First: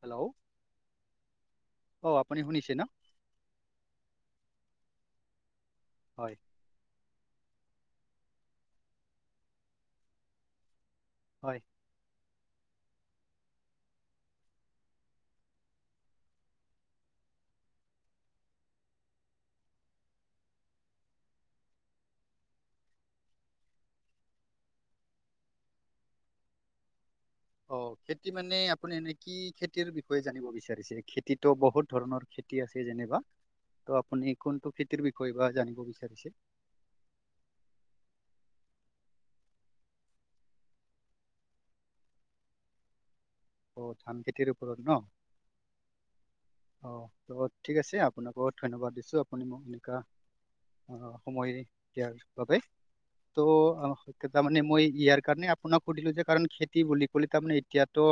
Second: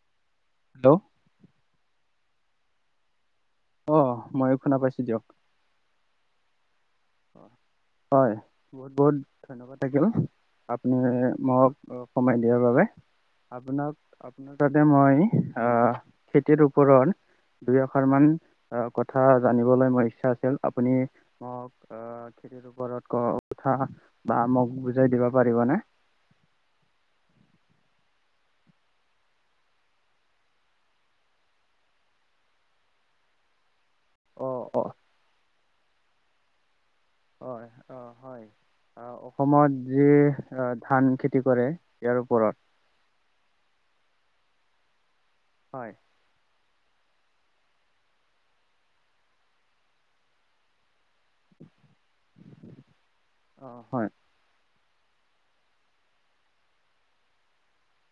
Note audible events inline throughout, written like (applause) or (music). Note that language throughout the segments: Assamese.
হেল্ল হেল্ল অহ আপুনি শুনিছে ন। অহ ময়ো শুনা পাইছো দিয়ক। হয়। হয় বহুত বহুত ধন্যবাদ থাকিল। আপ পুনি হয় মক সময় দিয়াৰ বাবে। (unintelligible) আপোনাক আপোনাৰ তাতে মই অহ খেতিৰ ওপৰত দুই এষাৰ মান অহ কথা জানিবলৈ মোৰ ইচ্ছা আছিল আপুনি মোক অহ খেতিৰ ওপৰত কও উঠা বা মোক বুজাই দিব পাৰিবনে? চেয়হ। (unintelligible) অহ খেতি মানে আপুনি এনে কি খেতিৰ বিষয়ে জানিব বিচাৰিছে? খেতিতো বহুত ধৰণৰ খেতি খেতি আছে যেনেবা তো আপুনি অ কোনটো অ খেতিৰ বিষয়ে বা জানিব বিছাৰিছে? হয় অঁহ। হয় অসমত যি ধান খেতি কৰে ইয়াৰ ওপৰত। (unintelligible) অহ ধান খেতিৰ ওপৰত ন। হয়। অহ টো ঠিক আছে আপোনাক বহুত ধন্যবাদ দিছোঁ আপুনি মোক এনেকা অহ সময় দিয়াৰ বাবে তো অ অহ হয় এতিয়া মানে মই ইয়াৰ কাৰণে আপোনাক সুধিলো যে, কাৰণ খেতি বুলি ক'লে তামানে এতিয়াতো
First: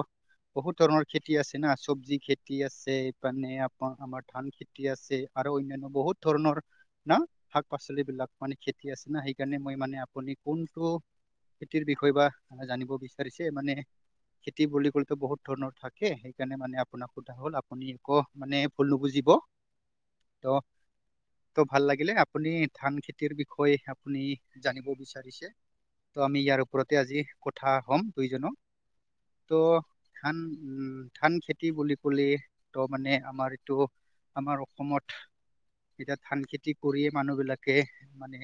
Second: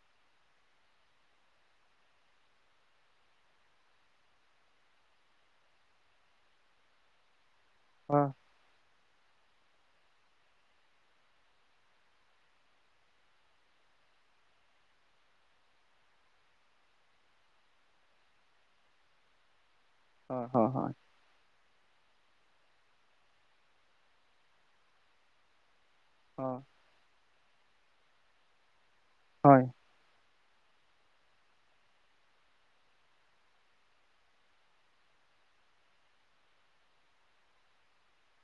বহুত ধৰণৰ খেতি আছে না চব্জি খেতি আছে মানে এইপিনে আমাৰ ধান খেতি আছে। আৰু অনান্য বহুত ধৰণৰ না শাক পাচলি অ বিলাক মানে খেতি উঠি আছে না সেইকাৰণে মই মানে আপুনি কোনটো খেতিৰ বিষয়ে বা জানিব বিচাৰিছে মানে খেতি বুলি কলে টো বহুত ধৰণৰ থাকে সেইকাৰণে মানে আপোনাক সোধা হ'ল আপুনি ক মানে ভুল নুবুজিব। হয় হয় হয় তটো ভাল লাগিলে আপুনি ধান খেতিৰ বিষয়ে আপুনি জানিব বিচাৰিছে ত' আমি হয় ইয়াৰ ওপৰতে আজি কথা হ'ম দুইজনৰ হয় ত' ধান উ ধান খেতি বুলি কলে ত মানে আমাৰ এইটো আমাৰ অসমত এতিয়া ধান খেতি কৰিয়ে মানুহ বিলাকে মানে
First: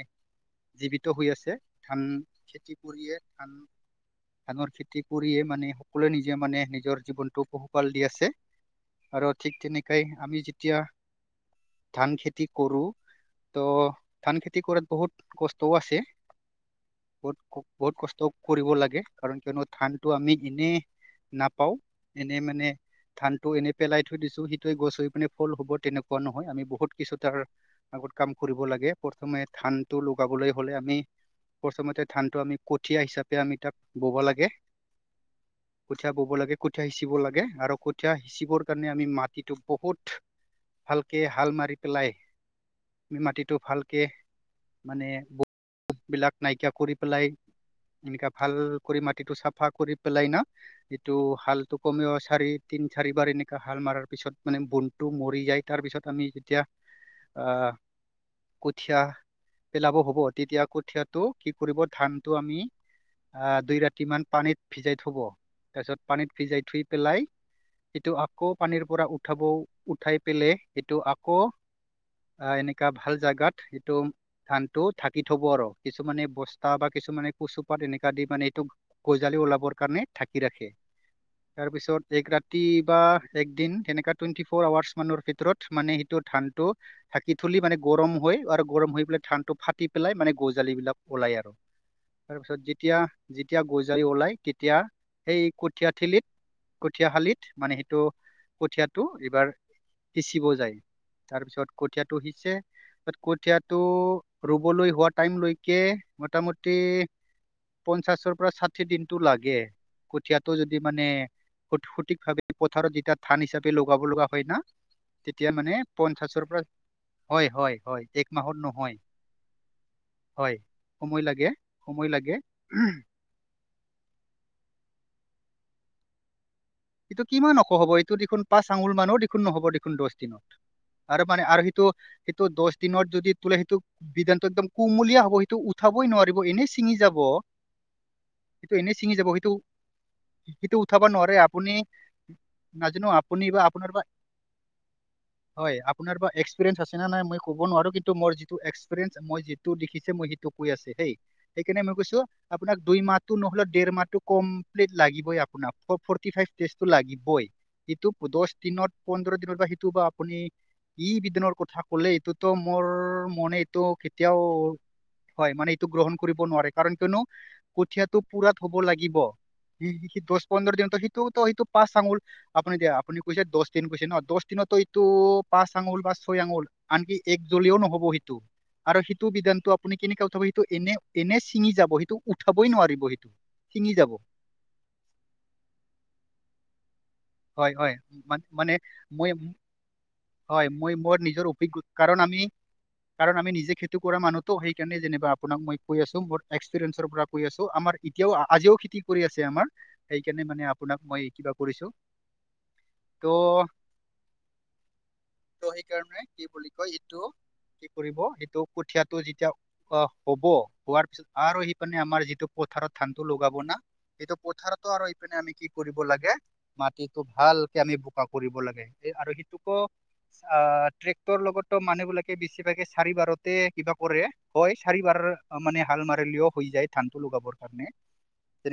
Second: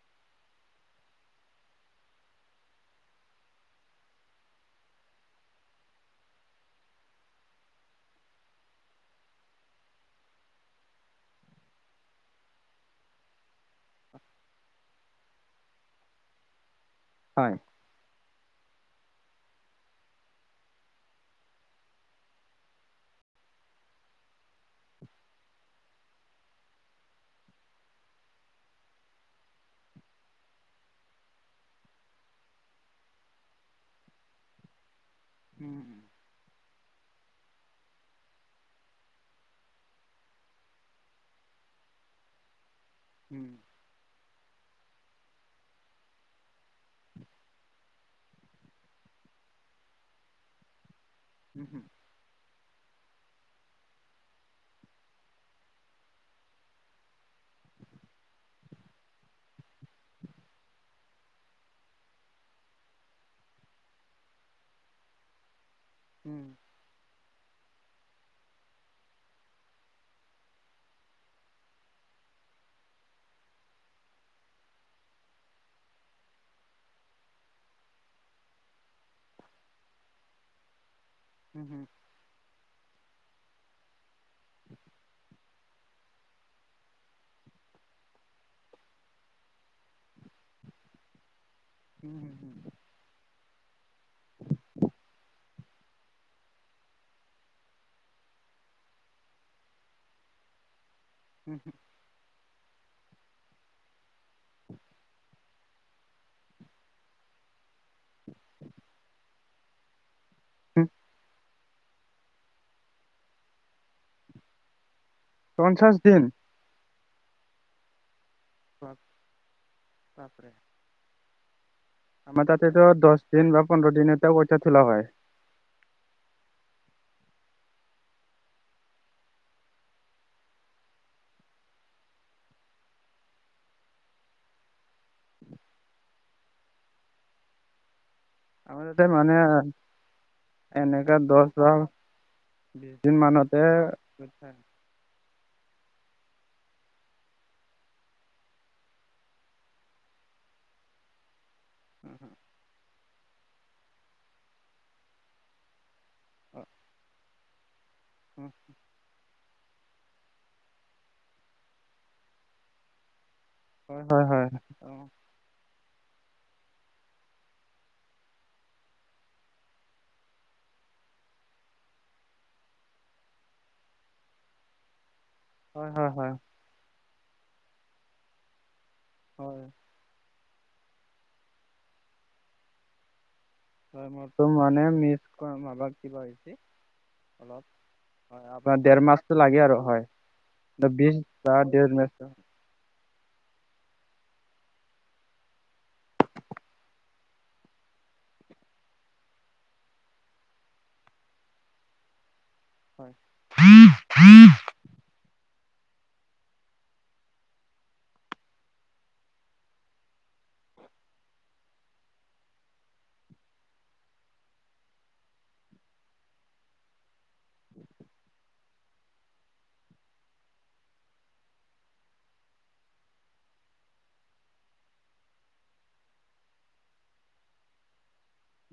জীৱিত হৈ আছে ধান খেতি কৰিয়ে ধান ধানৰ খেতি কৰিয়ে মানে সকলোৱে নিজে মানে নিজৰ জীৱনটোক পোহ পাল দি আছে আৰু ঠিক তেনেকাই আমি যেতিয়া ধান খেতি কৰো তো' ধান খেতি কৰাত বহুত কষ্টও আছে বহুত হয়। বহুত কষ্ট কৰিব লাগে কাৰণ কিয়নো ধানতো আমি এনেই নাপাওঁ এনেই মানে ধান টো এনেই পেলাই থৈ দিছো সিটোৱে গছ হৈ পিনে ফল হব তেনেকুৱা নহয় আমি বহুত কিছু তাৰ বহুত কাম কৰিব লাগে প্ৰথমে ধান টো লগাবলৈ হ'লে আমি প্ৰথমতে ধানটো আমি কঠীয়া হিচাপে আমি তাক বব লাগে কঠীয়া বব লাগে কঠীয়া সিঁচিব লাগে আৰু কঠীয়া সিঁচিবৰ কাৰণে আমি মাটিটো বহুত ভালকে হাল মাৰি পেলাই মাটিটো ভালকে মানে ব বিলাক নাইকিয়া কৰি পেলাই এনেকা ভাল কৰি মাটিটো চাফা কৰি পেলাই না এইটো হাল টো কমেও চাৰি তিন চাৰিবাৰ এনেককা হাল মৰাৰ পিছত মানে বনটো মৰি যায় তাৰপিছত আমি যেতিয়া অহ কঠীয়া পেলাব হ'ব তেতিয়া কঠীয়াটো কি কৰিব ধানটো আমি অহ দুই ৰাতি মান পানীত ভিজাই থব তাৰ পিছত পানীত ভিজাই থুই পেলাই হিতো আকৌ পানীৰ পৰা উঠাব উঠাই পেলাই সেইটো আকৌ আ এনকা ভাল জাগাত এইটো ধানতটো থাকি থব আৰু কিছুমানে বস্তা বা কিছু মানে কচুপাত এনেকা দি মানে এইটো গজালি ওলাবৰ কাৰণে ধাকি ৰাখে তাৰপিছত এক ৰাতি বা একদিন তেনেকা টুৱেন্টি ফৌৰ হাউৰ্চ মানৰ ভিতৰত মানে সেইটো ধান টো ঢাকি থুলি মানে গৰম হৈ আৰু গৰম হৈ পেলাই ধান টো ফাটি পেলাই মানে গজালি বিলাক ওলাই আৰু তাৰপিছত যেতিয়া যেতিয়া গজালি ওলাই তেতিয়া সেই কঠীয়া ঠেলিত কঠিয়া শালিত মানে সেইটো কঠিয়টো এইবাৰ সিঁচিব যায় তাৰপিছত কঠিয়টো সিঁচে তাত কঠিয়টো ৰুবলৈ হোৱা টাইম লকে মোটামুটি পঞ্চাশৰ পৰা ষাঠি দিনতটো লাগে কঠিয়াতটো যদি মানে স সঠিকভাৱে পথাৰত যেতিয়া থান হিচাপে লগাব লগা হয় না তেতিয়া মানে পঞ্চাশ দিন পঞ্চাছৰ পৰা হয় হয় হয় এক মাহত বাপ- নহয় হয় সময় লাগে সময় লাগে আমাৰ তাতেতো দহ দিন বা পোন্ধৰ দিনতে কঠীয়া তোলা হয়। এইটো কিমান অস হ'ব এইটো দেখোন পাঁচ আঙুল মানুহো দেখোন নহ'ব দেখোন দহ দিনত আৰু মানে আৰু সেইটো সেইটো দহ দনৰত যদি তোলে সেইটো বিধানটো একদম কুমলীয়া হ'ব সেইটো উঠাব ৰুবই নোৱাৰিব এনেই ছিঙি যাব (inaudible) সেইটো এনে তাতে ছিঙি যাব মানে সেইটো সেইটো উঠাব এনেকা নোৱাৰে দহ বা আপুনি বিশ নাজানো দিন আপুনি মানতে বা আপোনাৰ বা কঠীয়া- হয় আপোনাৰ এক্সপিৰেন্স আছে নাই মই ক'ব নোৱাৰো কিন্তু মই যিটো এক্সপিৰিয়ঞ্চ মই যিটো মই সটো কৈ আছো। সেই সেইকাৰণে মই কৈছো আপোনাক দুই মাহটো নহলেও ডেৰ মাহটো কমপ্লিট লাগিবই আপোনাক (unintelligible) বা অ- অ- সেইটো বা আপুনি ই বিদনৰ কথা কলে এইটোতো মোৰ মানে এইটো হয় হয় কেতিয়াও হয় অ' হয় মানে। গ্ৰহণ কৰিব নোৱাৰে কাৰণ কিয়নো কঠিয়টো পুৰাত হ'ব লাগিব। স স দহ পন্ধৰ দিনটো সি টো তো সেইটো পাচ আঙুল আপুনি দিয়া আপুনি কৈছে দছ দিন কৈছে ন দছ দিনতো এইটো পাঁচ হয় আঙুল হয় বা হয় ছয় আঙুল আনকি এক জ্বলও নহব সেইটো। আৰু সেইটো হয় বিধানটো আপুনি কেনেকে উঠাব সেইটো এনে এনে ছিঙি যাব সেইটো উঠাবই নোৱাৰিব সেইটো ছিঙি ত যাব ম তো মানে মিচত কিবা হৈছে অলপ হয় হয় হয় মানে আপোনাৰ দেৰ মই মাহটো লাগে আৰু হয় হয় মই বিশ মোৰ নিজৰ বা অভিজ্ঞ দেৰ মাহ কাৰণ আমি কাৰণ আমি নিজে খেতি কৰা মানুহতো সেইকাৰণে যেনা আপোনাক মই কৈ আছো মোৰ এক্সপিৰিয়েঞ্চৰ পৰা কৈ আছো আমাৰ এতিয়াও আজিও খেতি কৰি আছে আমাৰ সেইকাৰণে মানে আপোনাক মই কিবা কৰিছো। ত' (unintelligible) ত সেইকাৰণে কি বুলি কয় এইটো কি কৰিব সেইটো কঠিয়টো যেতিয়া আহ হব হোৱাৰ পিছত আৰু সি মানে আমাৰ যিটো পথাৰত ধানটো লগাব না সটো পথাৰতো আৰু এইপিনে আমি কি কৰিব লাগে মাটিতটো ভালকে আমি বোকা কৰিব লাগে এ আৰু সিটোকো অ ট্ৰেক্টৰ লগতো মানুহ বিলাকে বেছিভাগে চাৰিবাৰতে কিবা কৰে হয় চাৰিবাৰ মানে হাল মাৰেলিও হৈ যায় ধানটো লগাবৰ কাৰণে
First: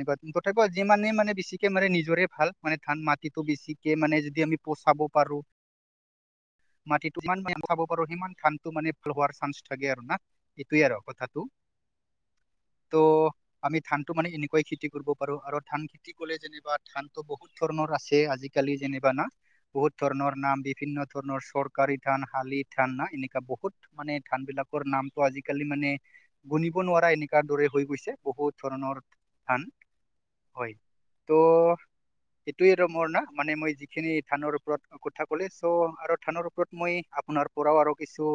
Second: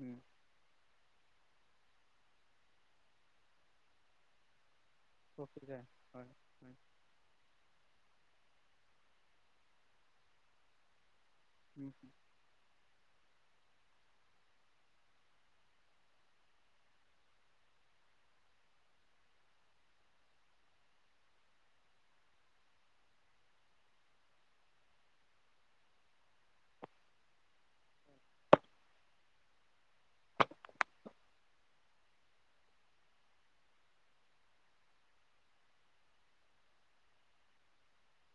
উম, তথাপিও যি মমানে মানেছিকে মানে নিজৰে ভাল মানে ধান মাটিতটো বেছিকে মানে যদি আমি পচাব পাৰো পকি যায় হয় হয়। মাটিটো মান খাব সিমান ধানটো মানে ভাল হোৱাৰ চান্স থাকে আৰু না এইটোয়ে আৰু কথা ত আমি ধানটো মানে এনেকুৱাই খেতি কৰিব পাৰো আৰু ধান খেতি কৰিলে যেনিবা ধান ত বহুত ধৰণৰ আছে আজিকালি যেনিবা না। বহুত ধৰণৰ নাম বিভিন্ন ধৰণৰ চৰকাৰী ধান শালি ধান ন এনেকুৱা বহুত মানে ধান বিলাক নামটো আজিকালি মানে গুণিব নোৱাৰা এনেকুৱা দৰে হৈ গৈছে বহুত ধৰণৰ ধান হয় তো (unintelligible) এইটোয়ে ৰ মোৰ না মানে মই যিখিনি থানৰ ওপৰত কথা ক'লে চ' আৰু থানৰ ওপৰত মই আপোনাৰ তাৰ পৰাও আৰু কিছু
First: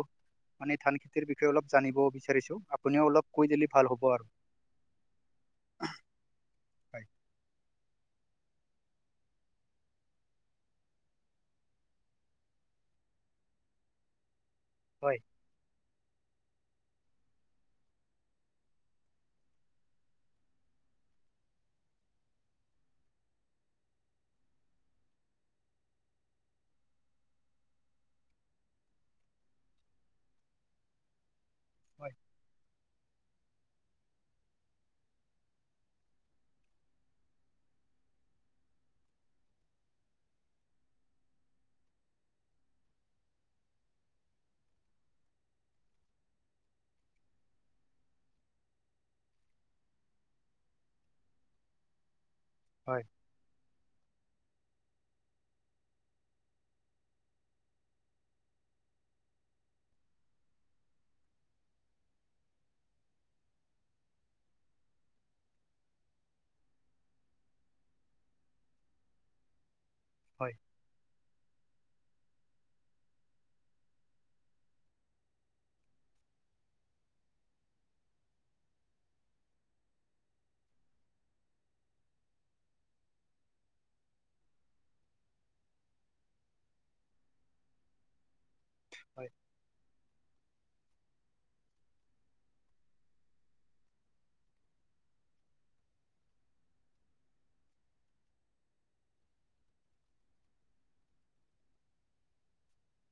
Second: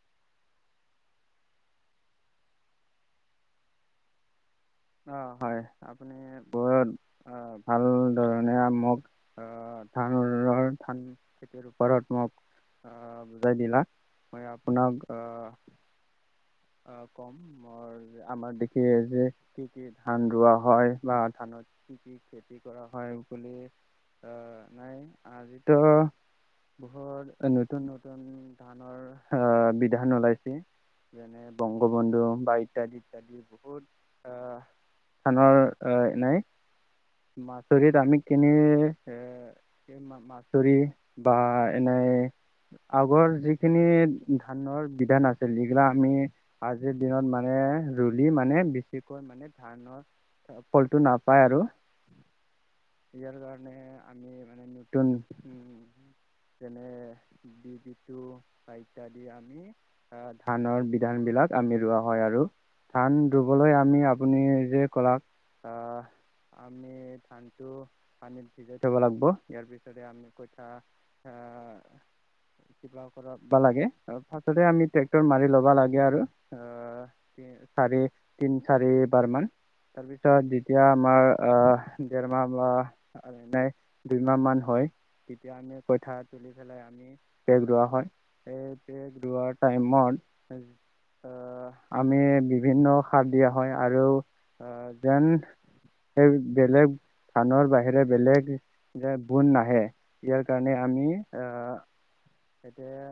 মানে ধান খেতিৰ বিষয়ে অলপ জানিব বিচাৰিছো, আপুনিও অলপ কৈ দিলি ভাল হ'ব আৰু। অ হয় আপুনি বত হয় আহ ভাল ধৰণে মোক আহ ধানৰ ধান খেতিৰ ওপৰত মোক বুজাই দিলা। মই আপোনাক হয় আহ (inaudible) আহ কম ম আমাৰ দেখি যে কি কি ধান ৰুৱা হয় বা ধানত কি কি খেতি কৰা হয় বুলি (inaudible) অ নাই আজিতো বহুত নতুন নতুন ধানৰ আহ বিধান ওলাইছে যেনে হয় বংগবন্ধু বা ইত্যাদি ইত্যাদি বহুত ধানৰ নাই মাচৰিত আমি কেনে এ এই মাছৰি বা এনেই আগৰ যিখিনি ধানৰ বিধান আছিল যিগিলা আমি আজিৰ দিনত মানে ৰুলি মানে বেছিকৈ মানে ধানৰ ফলটো নাপায় আৰু। হয় ইয়াৰ কাৰণে আমি মানে নতুন উম যেনে বি বি বা ইত্যাদি আমি আহ ধানৰ বিধান বিলাক আমি ৰোৱা হয় আৰু, ধান ৰুবলৈ আমি আপুনি যে কলক আহ আমি ধানটো পানীত ভিজাই থব লাগিব ইয়াৰ পিছত আমি হয় কথা আহ কিবা কৰা লাগে ফাৰতে আমি ট্ৰেক্টৰ মাৰি ল'বা লাগে আৰু অ। চাৰে তিনি চাৰে বাৰমান। তাৰপিছত যেতিয়া আমাৰ আহ দেৰমাহ বা এ দুইমাহ মান হয়। তেতিয়া আমি কইঠা তুলি পেলাই আমি পেক ৰোৱা হয়। এই পে হয় ৰোৱাৰ টাইমত আহ আমি বিভিন্ন। সাৰ দিয়া হয় আৰু আহ যেন সেই বেলেগ ধানৰ বাহিৰে বেলেগ যে বুন নাহে ইয়াৰ কাৰণে আমি আহ। এতিয়া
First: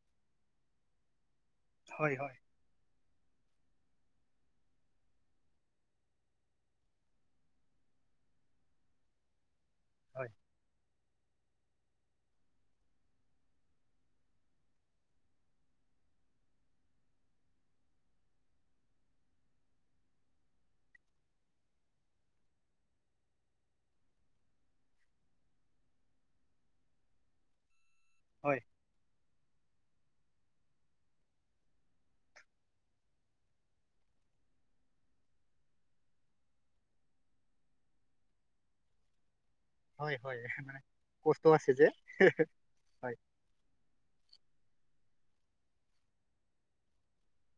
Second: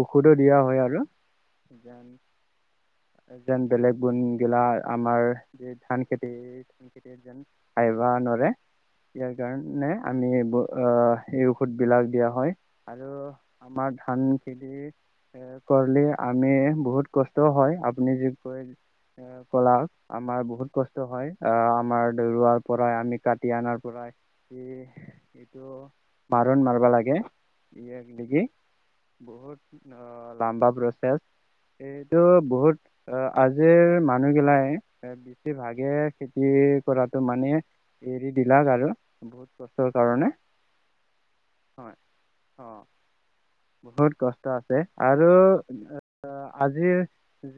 ঔষধো দিয়া হয় আৰু। হয় হয় যেন বেলেগ গুন গিলা আমাৰ যে ধান খেতি ধান খেতি যেন আহ (unintelligible) বা নোৱাৰে ইয়াৰ কাৰণে আমি ব আহ সুট বিলাক দিয়া হয় আৰু আমাৰ ধান খেতি। এ কৰিলে আমি বহুত কষ্টও হয় আ পুনি যে কৈ কলা আমাৰ বহুত কষ্ট হয় আহ আমাৰ ৰুৱাৰ পৰা। আমি কাটি আনাৰ পৰা ই এইটো মাৰণ মাৰিবা লাগে। ই হয় বহুত (unintelligible) অ লাম্বা প্ৰচেছ, এইটো বহুত অ আজিৰ মানুহগিলাই বেছিভাগে খেতি কৰাতটো মানে এৰি দিলাক আৰু বহুত কষ্টৰ হয় কাৰণে হয় মানে কষ্ট আছে যে হয় অ হয়। বহুত কষ্ট আছে আৰু আজিৰ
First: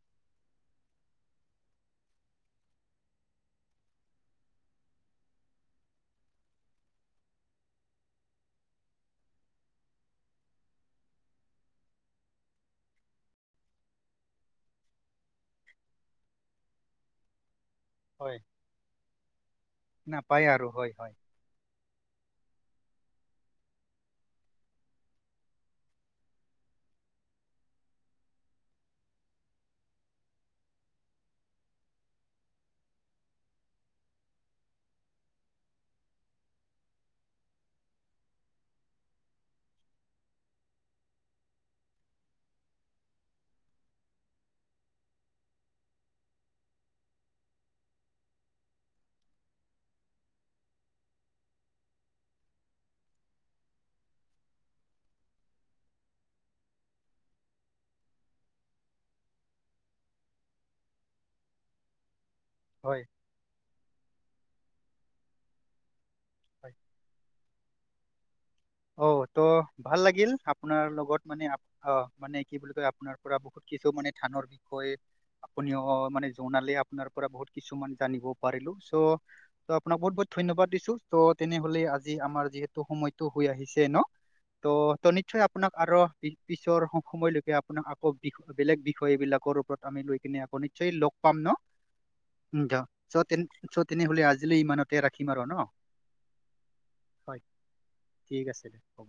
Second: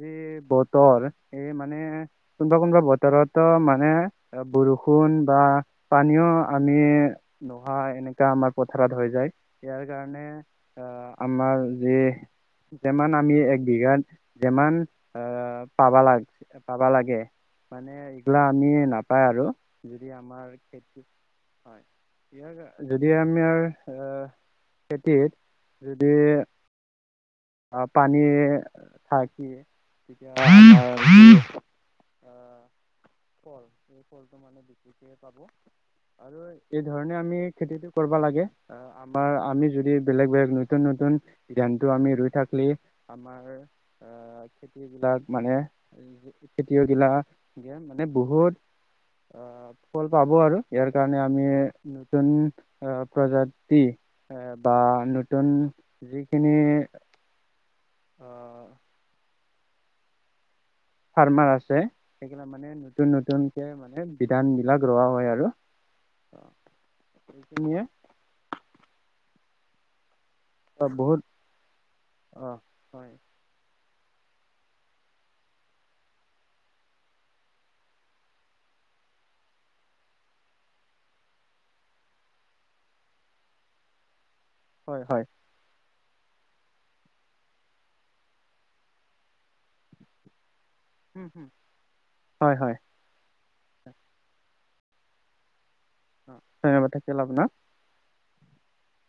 যি বতৰ এই মানে কোনোবা কোনবা বতৰতো মানে বৰষুণ বা পানীও আমি নোহোৱা এনেকা আমাৰ পথাৰত হৈ যায় ইয়াৰ কাৰণে। আ আমাৰ যি যেমান আমি এক বিঘাত যেমান আ পাবা লাগ পাবা লাগে। মানে হয় এইগিলা আমি নাপায় আৰু যদি নাপায় আমাৰ আৰু হয় খেতি। হয় হয় ইয়াৰ কা। যদি আমি এ খেতিত যদি। আ পানী থাকি তেতিয়া। আ ফল এই ফলটো মানে বেছিকে পাব। আৰু এই ধৰণে আমি খেতিটো কৰিব লাগে আমাৰ আমি যদি বেলেগ বেলেগ নতুন নতুন। তুন যেনটো আমি ৰৰুই থাকিলি আমাৰ আ খেতি বিলাক মানে। খেতিয় গিলা যে মানে বহুত। আ ফল পাব আৰু ইয়াৰ কাৰণে আমি নতুন আ প্ৰজাতি। এ বা নতুন যিখিনি। অ। ফাৰ্মাৰ আছে সেইগিলা মানে হয় নতুন নতুনকে মানে। জ্ঞান বিলাক ৰোৱা হয় আৰু। হয়। টোমিয়ে। অ ত' ভাল লাগিল আপোনাৰ লগত বহুত মানে অ মানে কি বুলি কয় হয় আপোনাৰ পৰা বহুত। কিছু মানে ধানৰ বিষয়ে। আপুনি অ মানে জনালে আপোনাৰ পৰা বহুত কিছুমান জানিব পাৰিলো চ' ত' আপোনাক বহুত বহুত। ধন্যবাদ দিছো ত' তেনেহলে আজি আমাৰ যিহেতু সময়তটো। হৈ আহিছে ন ত' হয় ত' নিশ্চয় আপোনাক আৰু। পিছৰ সময়লৈকে আপোনাক আকৌ বি বেলেগ বিষয় বিলাকৰ ওপৰত আমি লৈ কিনে আকৌ নি। ছয় লগ পাম হয় হয় ন হয় চ তে চ তেনেহলে আজিলৈ ইমানতে ৰাখিম আৰু ন। অ ধন্যবাদ থাকিল হয় আপোনাৰ। ঠিক আছে দে হ'ব।